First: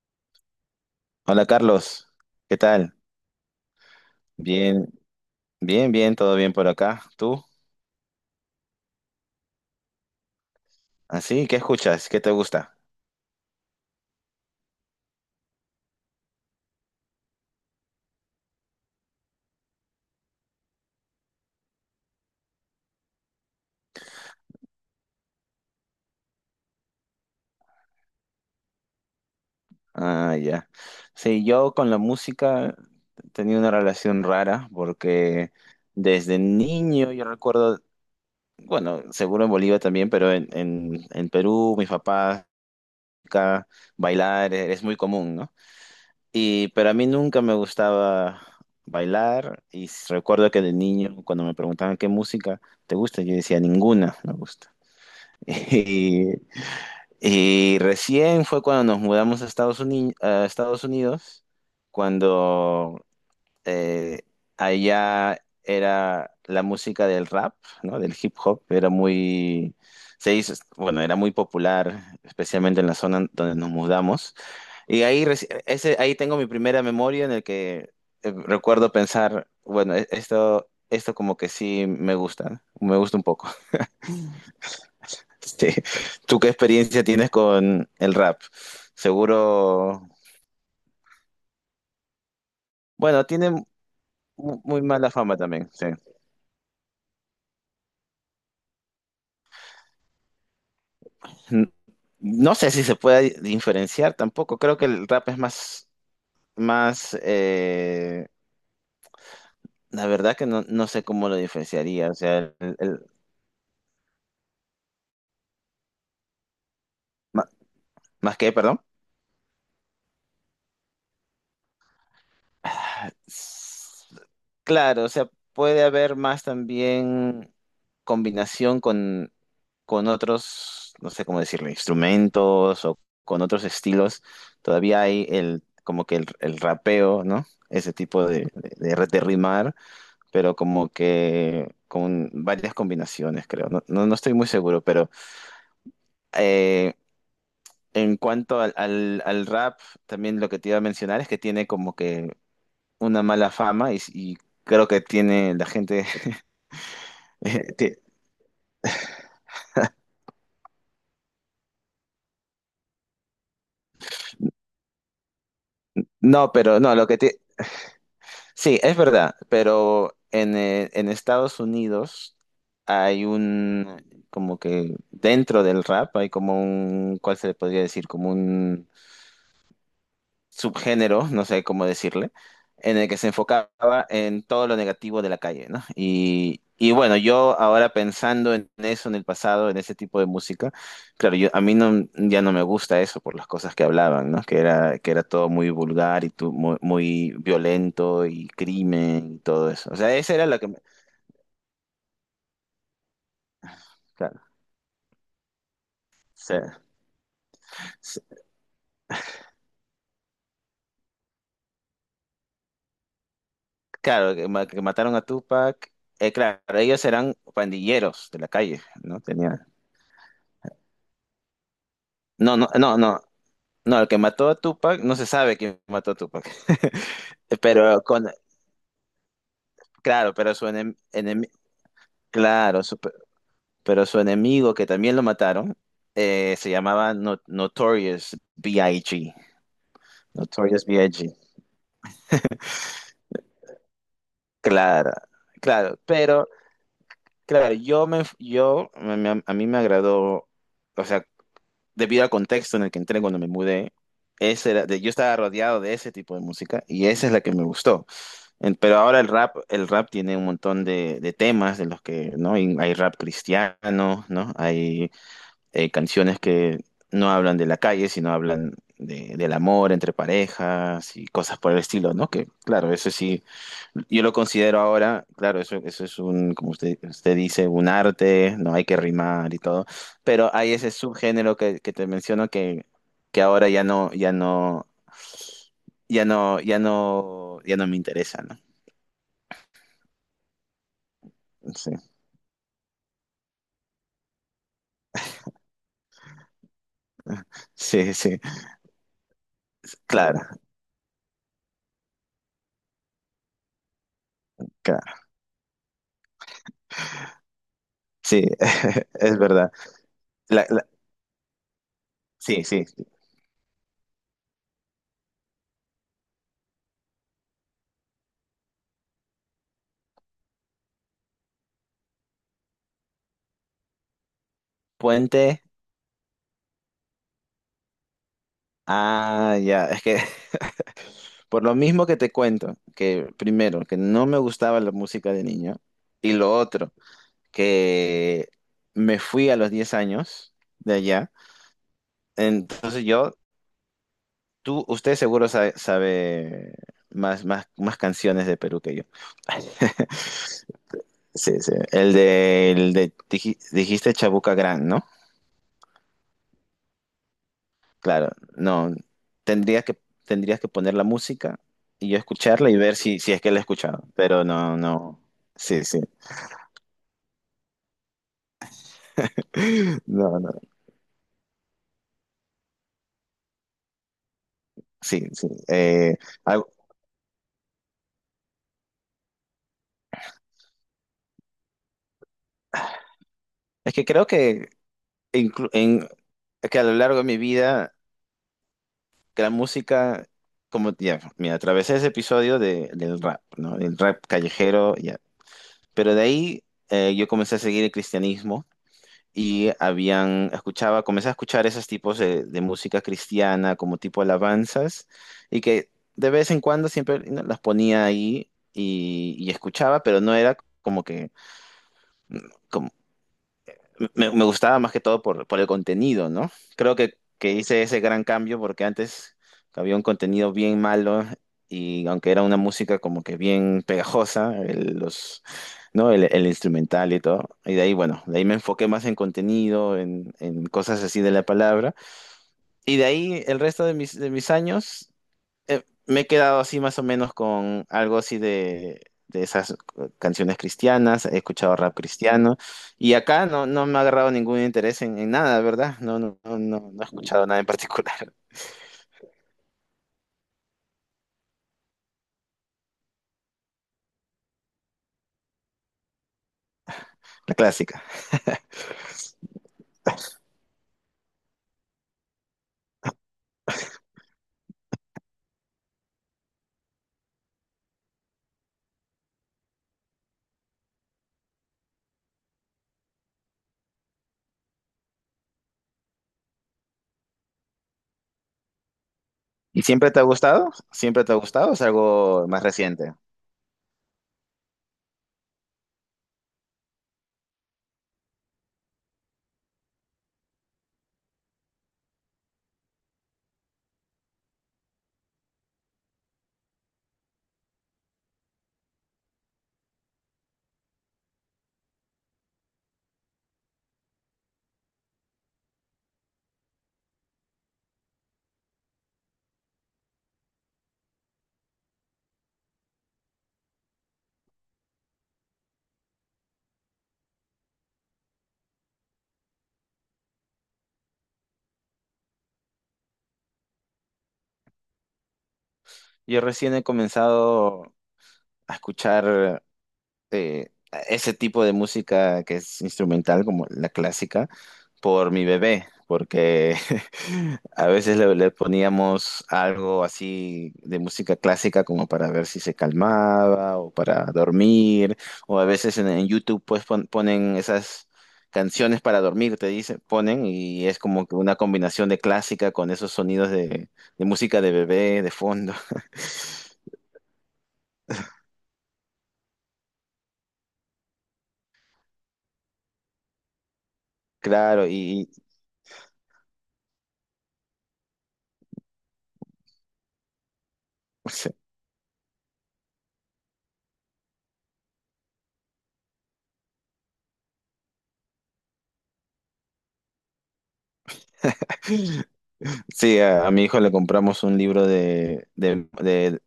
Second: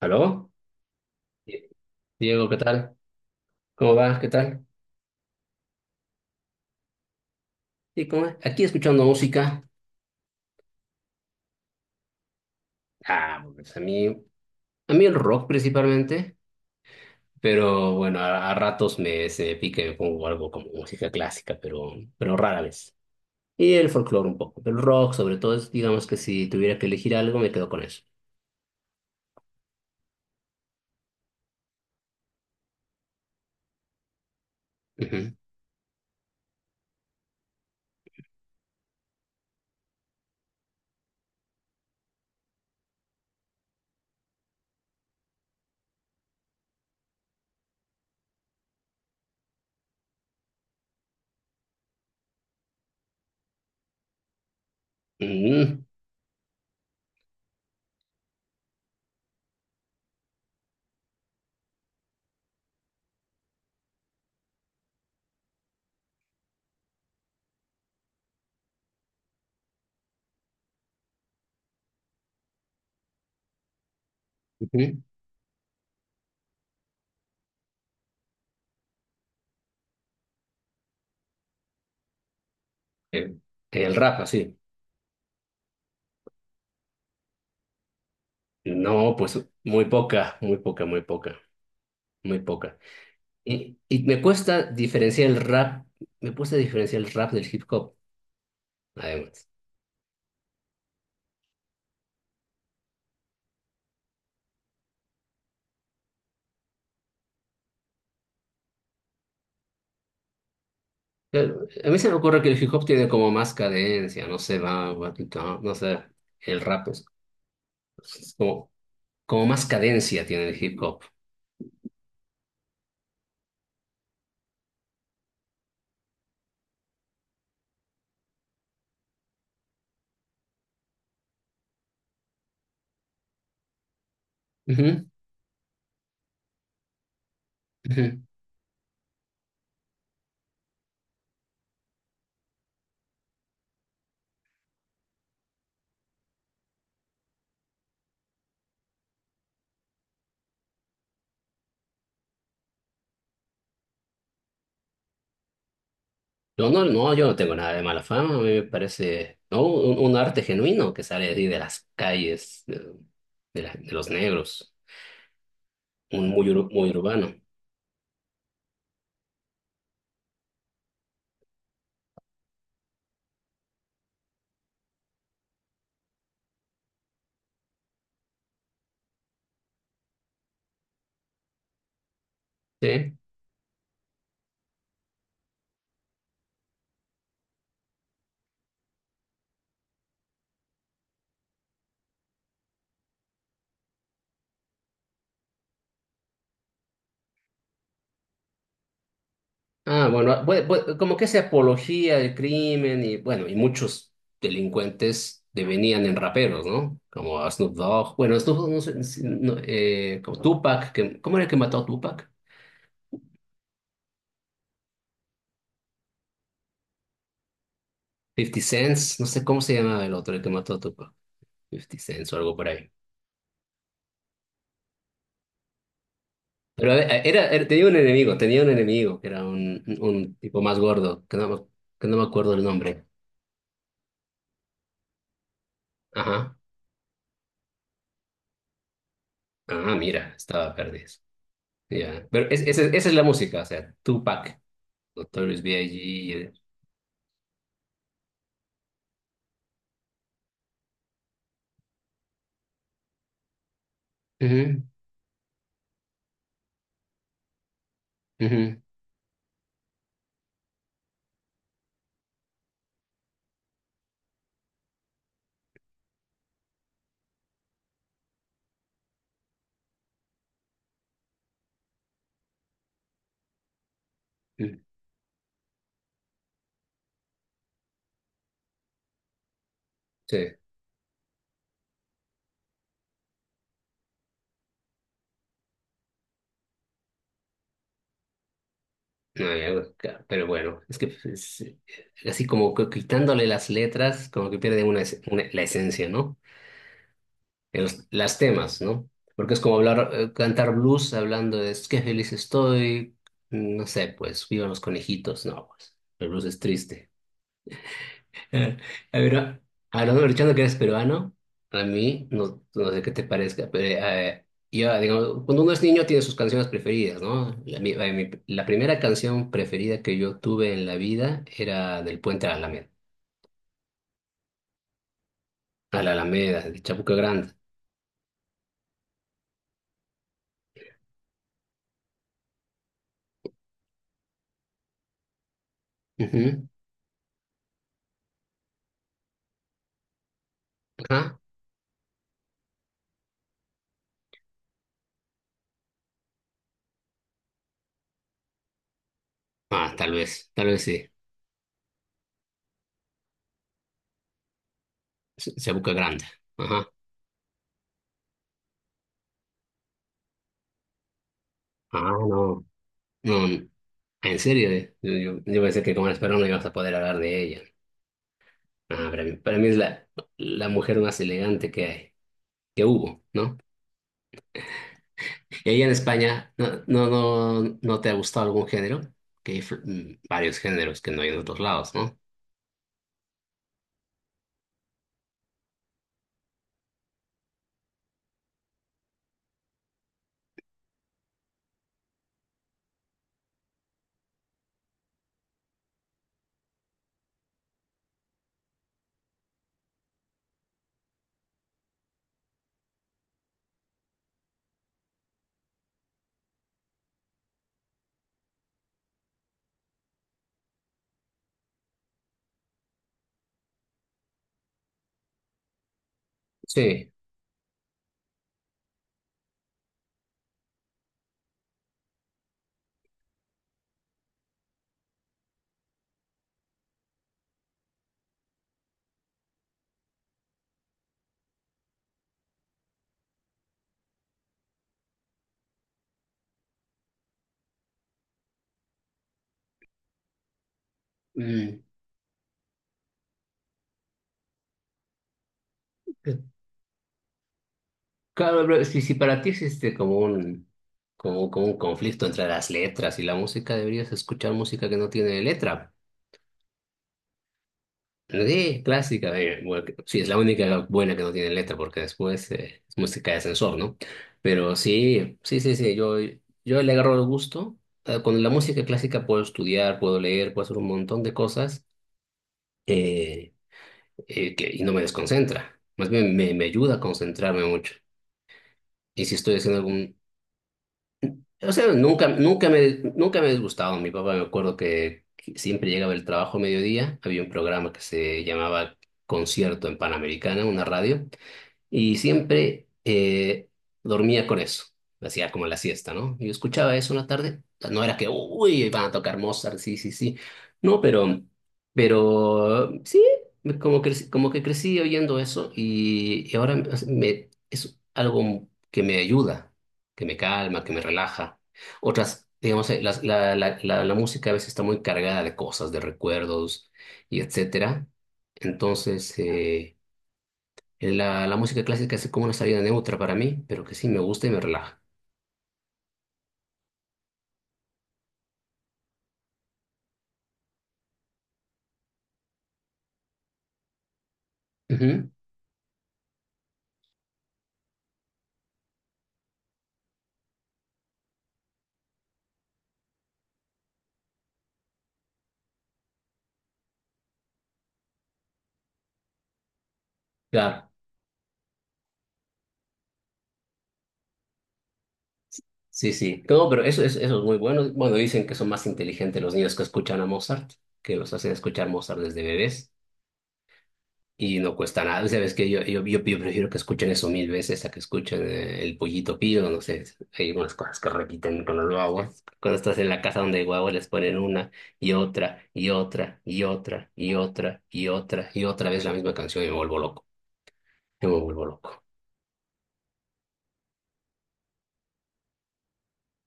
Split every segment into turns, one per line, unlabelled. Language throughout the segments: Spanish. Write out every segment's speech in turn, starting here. ¿Aló?
Hola Carlos,
Diego, ¿qué
¿qué tal?
tal? ¿Cómo vas? ¿Qué tal?
Bien, bien, bien, todo bien por acá. ¿Tú?
¿Y cómo es? Aquí escuchando música.
¿Así? ¿Qué escuchas? ¿Qué te gusta?
Ah, pues a mí el rock principalmente, pero bueno, a ratos me, se me pica y me pongo algo como música clásica, pero rara vez. Y el folclore un poco, pero el rock sobre todo es, digamos que si tuviera que elegir algo, me quedo con eso.
Ah, ya. Sí, yo con la música tenía una relación rara
Ujú.
porque desde niño yo recuerdo, bueno, seguro en Bolivia también, pero en Perú, mis papás, acá, bailar es muy común, ¿no? Y, pero a mí nunca me gustaba bailar y recuerdo que de niño cuando me preguntaban qué música te gusta, yo decía ninguna me gusta.
Mm,
Y, y recién fue cuando nos mudamos a Estados Unidos, cuando eh, allá era la música del rap, ¿no? Del hip hop, era muy, se hizo, bueno, era muy popular, especialmente en la zona donde nos mudamos.
ujú.
Y ahí, ese, ahí tengo mi primera memoria en el que recuerdo pensar, bueno, esto como que sí me gusta, ¿no? Me gusta un
El,
poco.
el rap, así.
Sí. ¿Tú qué experiencia tienes con el rap?
No, pues muy
Seguro,
poca, muy poca, muy poca, muy poca.
bueno, tiene
Y
mu- muy mala fama también, sí.
me cuesta diferenciar el rap del hip hop, además.
N- No sé si se puede diferenciar tampoco. Creo que el rap es más, la verdad que no sé cómo lo
Pero a mí se
diferenciaría.
me
O sea,
ocurre que el hip hop tiene como más cadencia, no sé, no sé, el rap es,
ma-
es
más que,
como,
perdón.
como más cadencia tiene el hip hop.
S- Claro, o sea, puede haber más también combinación con otros, no sé cómo decirlo, instrumentos o con otros estilos. Todavía
Ujú,
hay el, como que el rapeo, ¿no? Ese
ujú.
tipo de rimar, pero como que con varias combinaciones, creo. No, no, no estoy muy seguro, pero eh, en cuanto al rap, también lo que te iba a mencionar es que tiene como que una mala fama y creo que tiene la gente.
Yo no, no, yo no tengo nada de
te-
mala fama, a mí me parece, ¿no? Un arte genuino que sale así de las calles, de los negros, un
no, pero
muy
no, lo que
urbano,
te. Sí, es verdad, pero en Estados Unidos hay un, como que dentro del rap hay como un. ¿Cuál se le podría decir? Como un subgénero, no sé cómo decirle, en el
¿sí?
que se enfocaba en todo lo negativo de la calle, ¿no? Y bueno, yo ahora pensando en eso, en el pasado, en ese tipo de música, claro, yo, a mí no, ya no me gusta eso por las cosas que hablaban, ¿no? Que era todo muy vulgar y muy, muy violento y crimen y todo eso. O
Ah,
sea, esa
bueno,
era la que.
como que se apología del crimen y bueno, y muchos
Claro,
delincuentes devenían en
sí.
raperos, ¿no? Como a Snoop Dogg,
Sí.
bueno, Snoop Dogg, no sé, si- no, como Tupac, que, ¿cómo era el que mató a Tupac?
Claro, que mataron a Tupac. Claro, ellos eran pandilleros de la
Fifty
calle,
Cents,
¿no?
no sé cómo
Tenía.
se llamaba el otro, el que mató a Tupac, Fifty Cents o algo
No,
por
no,
ahí.
no, no. No, el que mató a Tupac, no se sabe quién mató a Tupac.
Pero tenía un
Pero con,
enemigo, que era un
claro,
tipo más gordo, que no me acuerdo el
claro, su-
nombre.
pero su enemigo que también lo mataron,
Ajá,
se llamaba Notorious B.I.G.
ah, mira, estaba
Notorious
perdido.
B.I.G.
Ya, pero esa es la música, o sea, Tupac.
Claro,
Notorious
claro,
B.I.G.
pero claro, a mí me agradó, o sea, debido al contexto en el que entré cuando me mudé,
Ujú,
yo estaba rodeado de ese tipo de música y esa es la que me gustó.
ujú,
Pero ahora el rap tiene un montón de temas en los que, ¿no? Y hay rap cristiano, ¿no? Hay canciones que no hablan de la calle, sino hablan del amor entre parejas y cosas por el estilo, ¿no? Que, claro, eso sí, yo lo
ujú.
considero ahora, claro, eso es un, como usted dice, un arte, no hay que rimar y todo,
Sí,
pero hay ese subgénero que te menciono que ahora ya no, ya no, ya no me interesa, ¿no?
no hay algo, pero bueno, es que es
Sí.
así, como que quitándole las letras, como que pierde una, la esencia, ¿no? En Los,
Sí,
las
sí,
temas, ¿no? Porque es como hablar,
claro,
cantar blues hablando de es que feliz estoy, no sé, pues, vivan los
claro.
conejitos, no, pues, el blues es triste.
Sí,
Eh, pero
es verdad.
hablando, aprovechando que
La-
eres
la-
peruano, a mí no,
sí, sí.
no sé qué te parezca, pero yo, digamos, cuando uno es niño tiene sus canciones preferidas, ¿no? La primera canción preferida que yo tuve en la vida era del Puente a la Alameda,
Puente.
de Chabuca Grande.
Ah, ya. Es que por lo mismo que te cuento, que primero, que no me gustaba la música de niño, y lo
Ujú.
otro, que me fui a los 10 años de allá.
Ajá.
Entonces yo, tú, usted seguro sabe, más canciones de Perú que yo.
Ah, tal vez sí.
Sí, sí. El de dijiste Chabuca Gran, ¿no?
Chabuca Grande. Ajá.
Claro, no, tendrías que, tendrías que poner la música
Ah,
y yo
no,
escucharla y ver si, si es que la he
no,
escuchado,
en
pero
serio,
no,
eh. Yo,
no,
yo pensé
sí,
que
sí,
como eres peruano ibas a poder hablar de ella. Ah, para mí es la,
no, no,
la mujer más elegante que hay, que hubo, ¿no?
sí, sí.
Y ahí en España,
Algo-
¿no, no, no, no te ha gustado algún género? Que hay varios géneros que no hay en otros lados, ¿no?
es que creo que, inclu- en, que a lo largo de mi vida, que la música, como, ya, mira, atravesé ese episodio de, del rap, ¿no? El rap callejero, ya, pero de ahí yo comencé a seguir el cristianismo. Y habían, escuchaba, comencé a escuchar esos tipos de música cristiana como tipo alabanzas y que de vez en cuando siempre ¿no? las ponía ahí y escuchaba, pero no era como que como- me gustaba más que todo por el contenido, ¿no? Creo
Sí.
que hice ese gran cambio porque antes había un contenido bien malo y aunque era una música como que bien pegajosa, el- los ¿no? El instrumental y todo. Y de ahí, bueno, de ahí me enfoqué más en contenido, en cosas así de la palabra. Y de ahí el resto de mis años me he quedado así más o menos con algo así de esas canciones cristianas, he escuchado
Mm,
rap cristiano. Y acá no me ha agarrado ningún interés en nada, ¿verdad? No,
eh,
no, no, no, no he escuchado nada en particular.
Claro, pero si para ti existe como un conflicto entre las letras y la música, deberías escuchar música que no tiene letra.
La clásica.
Sí, clásica. Bueno, sí, es la única buena que no tiene letra porque después es música de ascensor, ¿no? Pero sí, sí, sí, sí, yo le agarro el gusto. Con la música clásica puedo estudiar, puedo leer, puedo hacer un montón de cosas, eh, y no me desconcentra. Más bien me ayuda a concentrarme mucho. Y si estoy haciendo
¿Y siempre
algún...
te ha gustado? ¿Siempre te ha gustado?
O
¿O es
sea,
algo más reciente?
nunca me he disgustado. Mi papá, me acuerdo, que siempre llegaba el trabajo a mediodía. Había un programa que se llamaba Concierto en Panamericana, una radio. Y siempre dormía con eso. Hacía como la siesta, ¿no? Yo escuchaba eso una tarde. No era que, uy, van a tocar Mozart, sí, sí, sí. No, pero sí, como que crecí oyendo eso, y, ahora es algo que me ayuda, que me calma, que me relaja. Otras, digamos, la música a veces está muy cargada de cosas, de recuerdos, y etcétera. Entonces, la música clásica es como una salida neutra para mí, pero que sí me gusta y me relaja.
Yo recién he comenzado a escuchar. eh, ese tipo de música que es instrumental, como la clásica,
Ujú,
por mi bebé, porque a veces le poníamos algo así de música clásica como para ver si se calmaba o para dormir, o a veces en YouTube pues ponen esas canciones para dormir, te dicen, ponen y
claro,
es como que una combinación de clásica con esos sonidos de música de bebé de fondo.
sí, sí. No, pero eso es muy bueno. Bueno, dicen que son más inteligentes los niños que escuchan a Mozart, que los hacen escuchar Mozart desde bebés, y no
Claro,
cuesta nada.
y.
Sabes que yo prefiero que escuchen eso mil veces a que escuchen el pollito pío, no sé. Hay unas cosas que repiten con los guaguas. Cuando estás en la casa donde hay guaguas les ponen una y otra y otra y otra y otra y otra y otra vez la misma canción y me vuelvo loco. Yo me vuelvo loco.
Sí, a mi hijo le compramos un libro de, de, de-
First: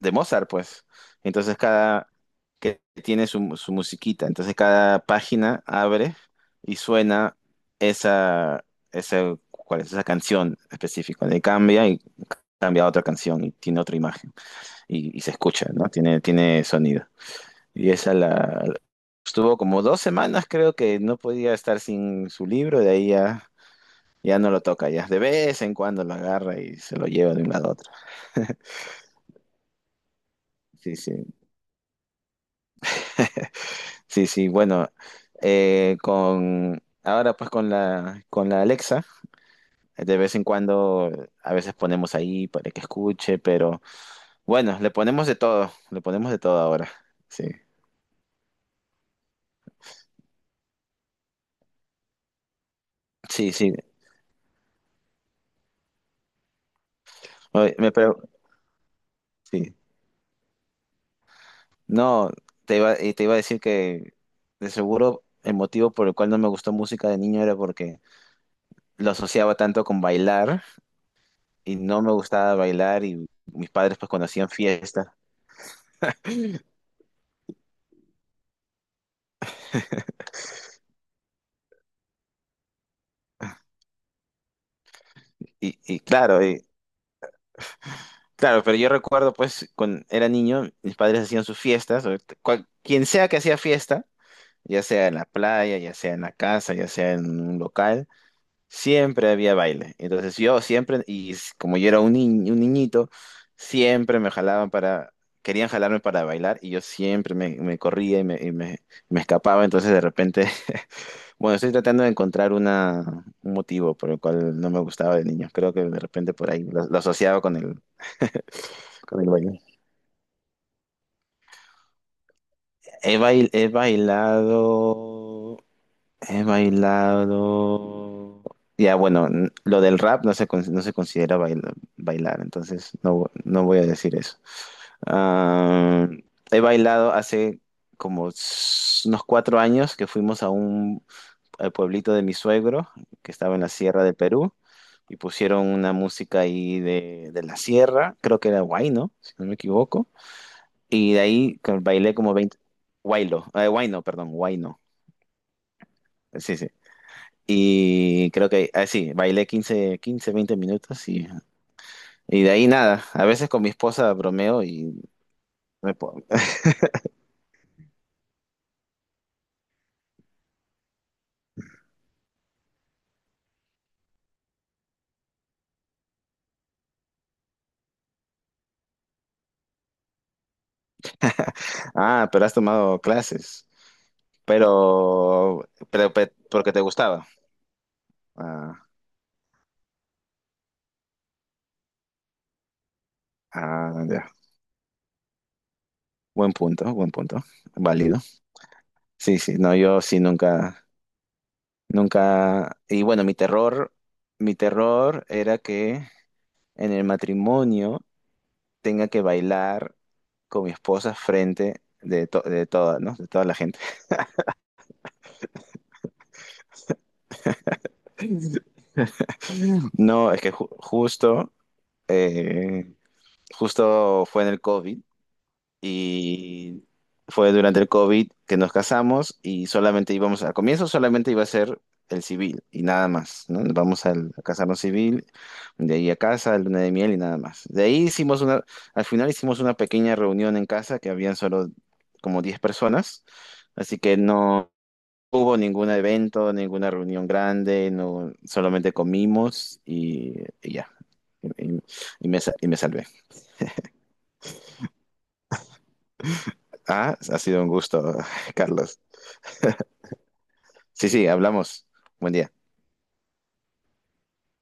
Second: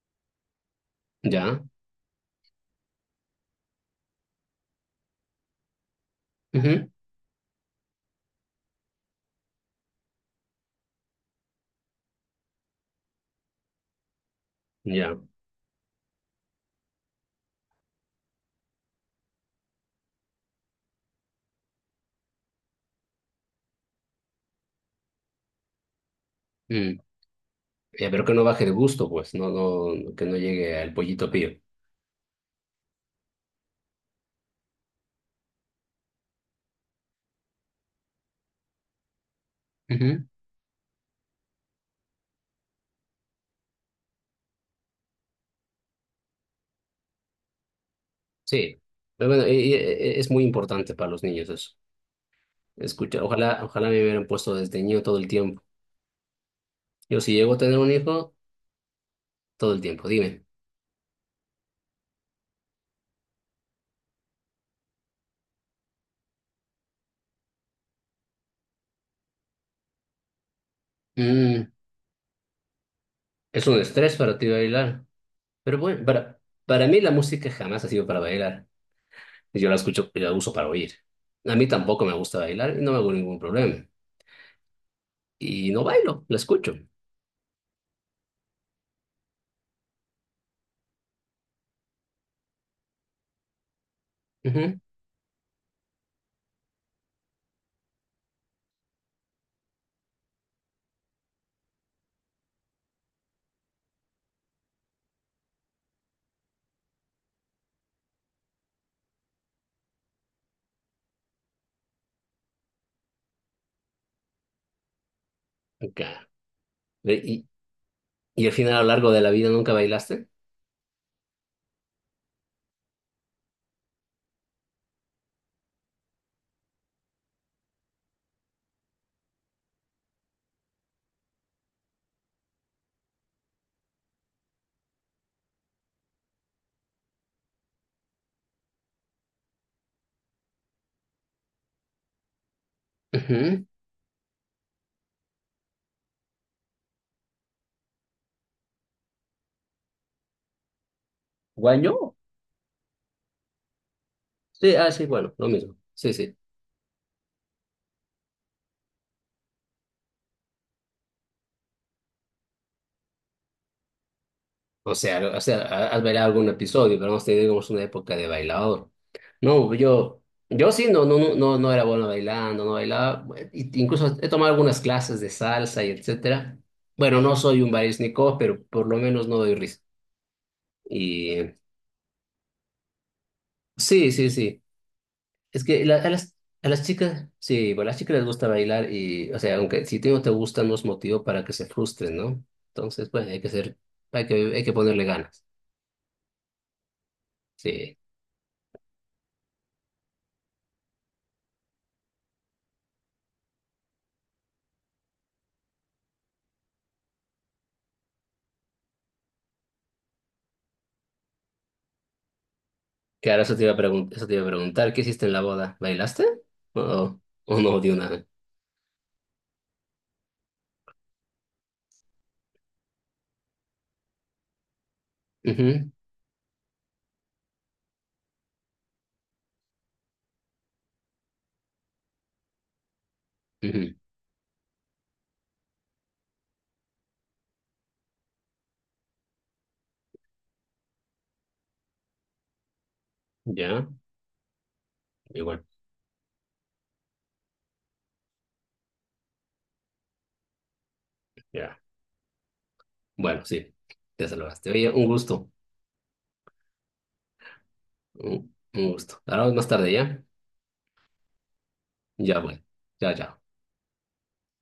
de Mozart, pues. Entonces
Ya,
cada, que tiene su musiquita, entonces cada página abre y
ujú.
suena esa, esa, ¿cuál es? Esa canción específica. Le cambia y cambia a otra canción y tiene otra imagen y,
Ya.
y se escucha, ¿no? Tiene sonido. Y esa la, estuvo como 2 semanas creo que no podía estar sin su libro, de ahí ya. Ya no lo toca, ya. De vez en cuando lo agarra y
Mm.
se lo lleva de un lado a otro.
Pero que no baje de gusto, pues, no, no, que no llegue al
Sí, sí.
pollito pío.
Sí, sí. Bueno, con ahora pues con la Alexa, de
Ujú,
vez en cuando a veces ponemos ahí para que escuche, pero bueno, le ponemos de todo, le ponemos de todo ahora. Sí.
sí, pero bueno, es muy importante para los niños eso. Escucha,
Sí,
ojalá,
sí.
ojalá me hubieran puesto desde niño todo el tiempo. Yo si llego a
Oye,
tener un hijo, todo
sí.
el tiempo, dime.
No, te iba a decir que de seguro el motivo por el cual no me gustó música de niño era porque lo asociaba tanto con bailar
Mm,
y no me gustaba bailar y
es
mis
un
padres pues
estrés
cuando
para ti
hacían
bailar,
fiesta
pero bueno, para mí la música jamás ha sido para bailar. Yo la escucho, la uso para oír. A mí tampoco me gusta bailar y no me hago ningún problema. Y
y,
no
y
bailo, la
claro, y-
escucho.
claro, pero yo recuerdo pues cuando era niño mis padres hacían sus fiestas, o quien sea que hacía fiesta,
Ujú.
ya sea en la playa, ya sea en la casa, ya sea en un local, siempre había baile. Entonces yo siempre, como yo era un, ni- un niñito, siempre me jalaban para. Querían jalarme para bailar y yo siempre me corría y me escapaba, entonces de repente. Bueno, estoy tratando de encontrar un motivo por el cual no me gustaba de niño. Creo que de
Ok.
repente por ahí lo
Ve,
asociaba
¿Y,
con el,
y al final a lo largo
con
de
el
la vida
baile.
nunca bailaste?
He bailado. He bailado. Ya, bueno, lo del rap no se considera bailar, entonces no voy a decir eso. Ah, he bailado hace como unos 4 años que fuimos a un al pueblito de mi suegro, que estaba en
Ujú.
la sierra de Perú. Y pusieron una música ahí de la sierra, creo que era Huayno, si no me equivoco, y de ahí que
¿Guañó?
bailé como 20 Huaylo, Huayno, perdón,
Sí,
Huayno,
ah, sí, bueno, lo mismo. Sí, sí.
sí, sí, y creo que, ah, sí, bailé 15 15 20 minutos y de ahí nada, a veces con mi esposa bromeo
O
y
sea,
me
has
po-
bailado algún episodio, pero hemos tenido, digamos, una época de bailador. No, yo sí, no, no, no, no, no era bueno bailando, no bailaba. Bueno, incluso he tomado algunas clases de salsa y etcétera. Bueno, no soy un barísnico, pero por lo menos no doy risa. Y
ah, pero has tomado clases,
sí, sí, sí. Es que a
porque te
las
gustaba,
chicas, sí, bueno, a las chicas les gusta
ah,
bailar y, o sea, aunque si te no te gusta, no es motivo para que se frustren, ¿no? Entonces, pues hay que ser,
ah, ya.
hay que ponerle ganas.
Buen punto,
Sí.
válido. Sí, sí, no, yo sí nunca, nunca, y bueno, mi terror era que en el matrimonio tenga que bailar con mi esposa frente de toda, ¿no? De
Claro,
toda la gente.
eso te iba a preguntar, ¿qué hiciste en la boda? ¿Bailaste? ¿O, o no dio nada?
No, es que eh, justo fue en el COVID
Ujú,
y fue durante el COVID que nos casamos y solamente íbamos, al comienzo solamente iba a ser el civil y nada más, ¿no? Nos
ujú.
vamos a casarnos civil, de ahí a casa, luna de miel y nada más. De ahí al final hicimos una pequeña reunión en casa que habían solo como 10 personas,
Ya,
así que no hubo
igual,
ningún evento, ninguna reunión grande, no, solamente comimos y ya. Y,
ya.
y- y me salvé.
Bueno, sí, te salvaste. Oye, un gusto,
Ah, ha sido un gusto,
un, un
Carlos.
gusto. Hablamos más tarde, ¿ya?
Sí, sí, hablamos. Buen
Ya, bueno.
día.
Ya, ya.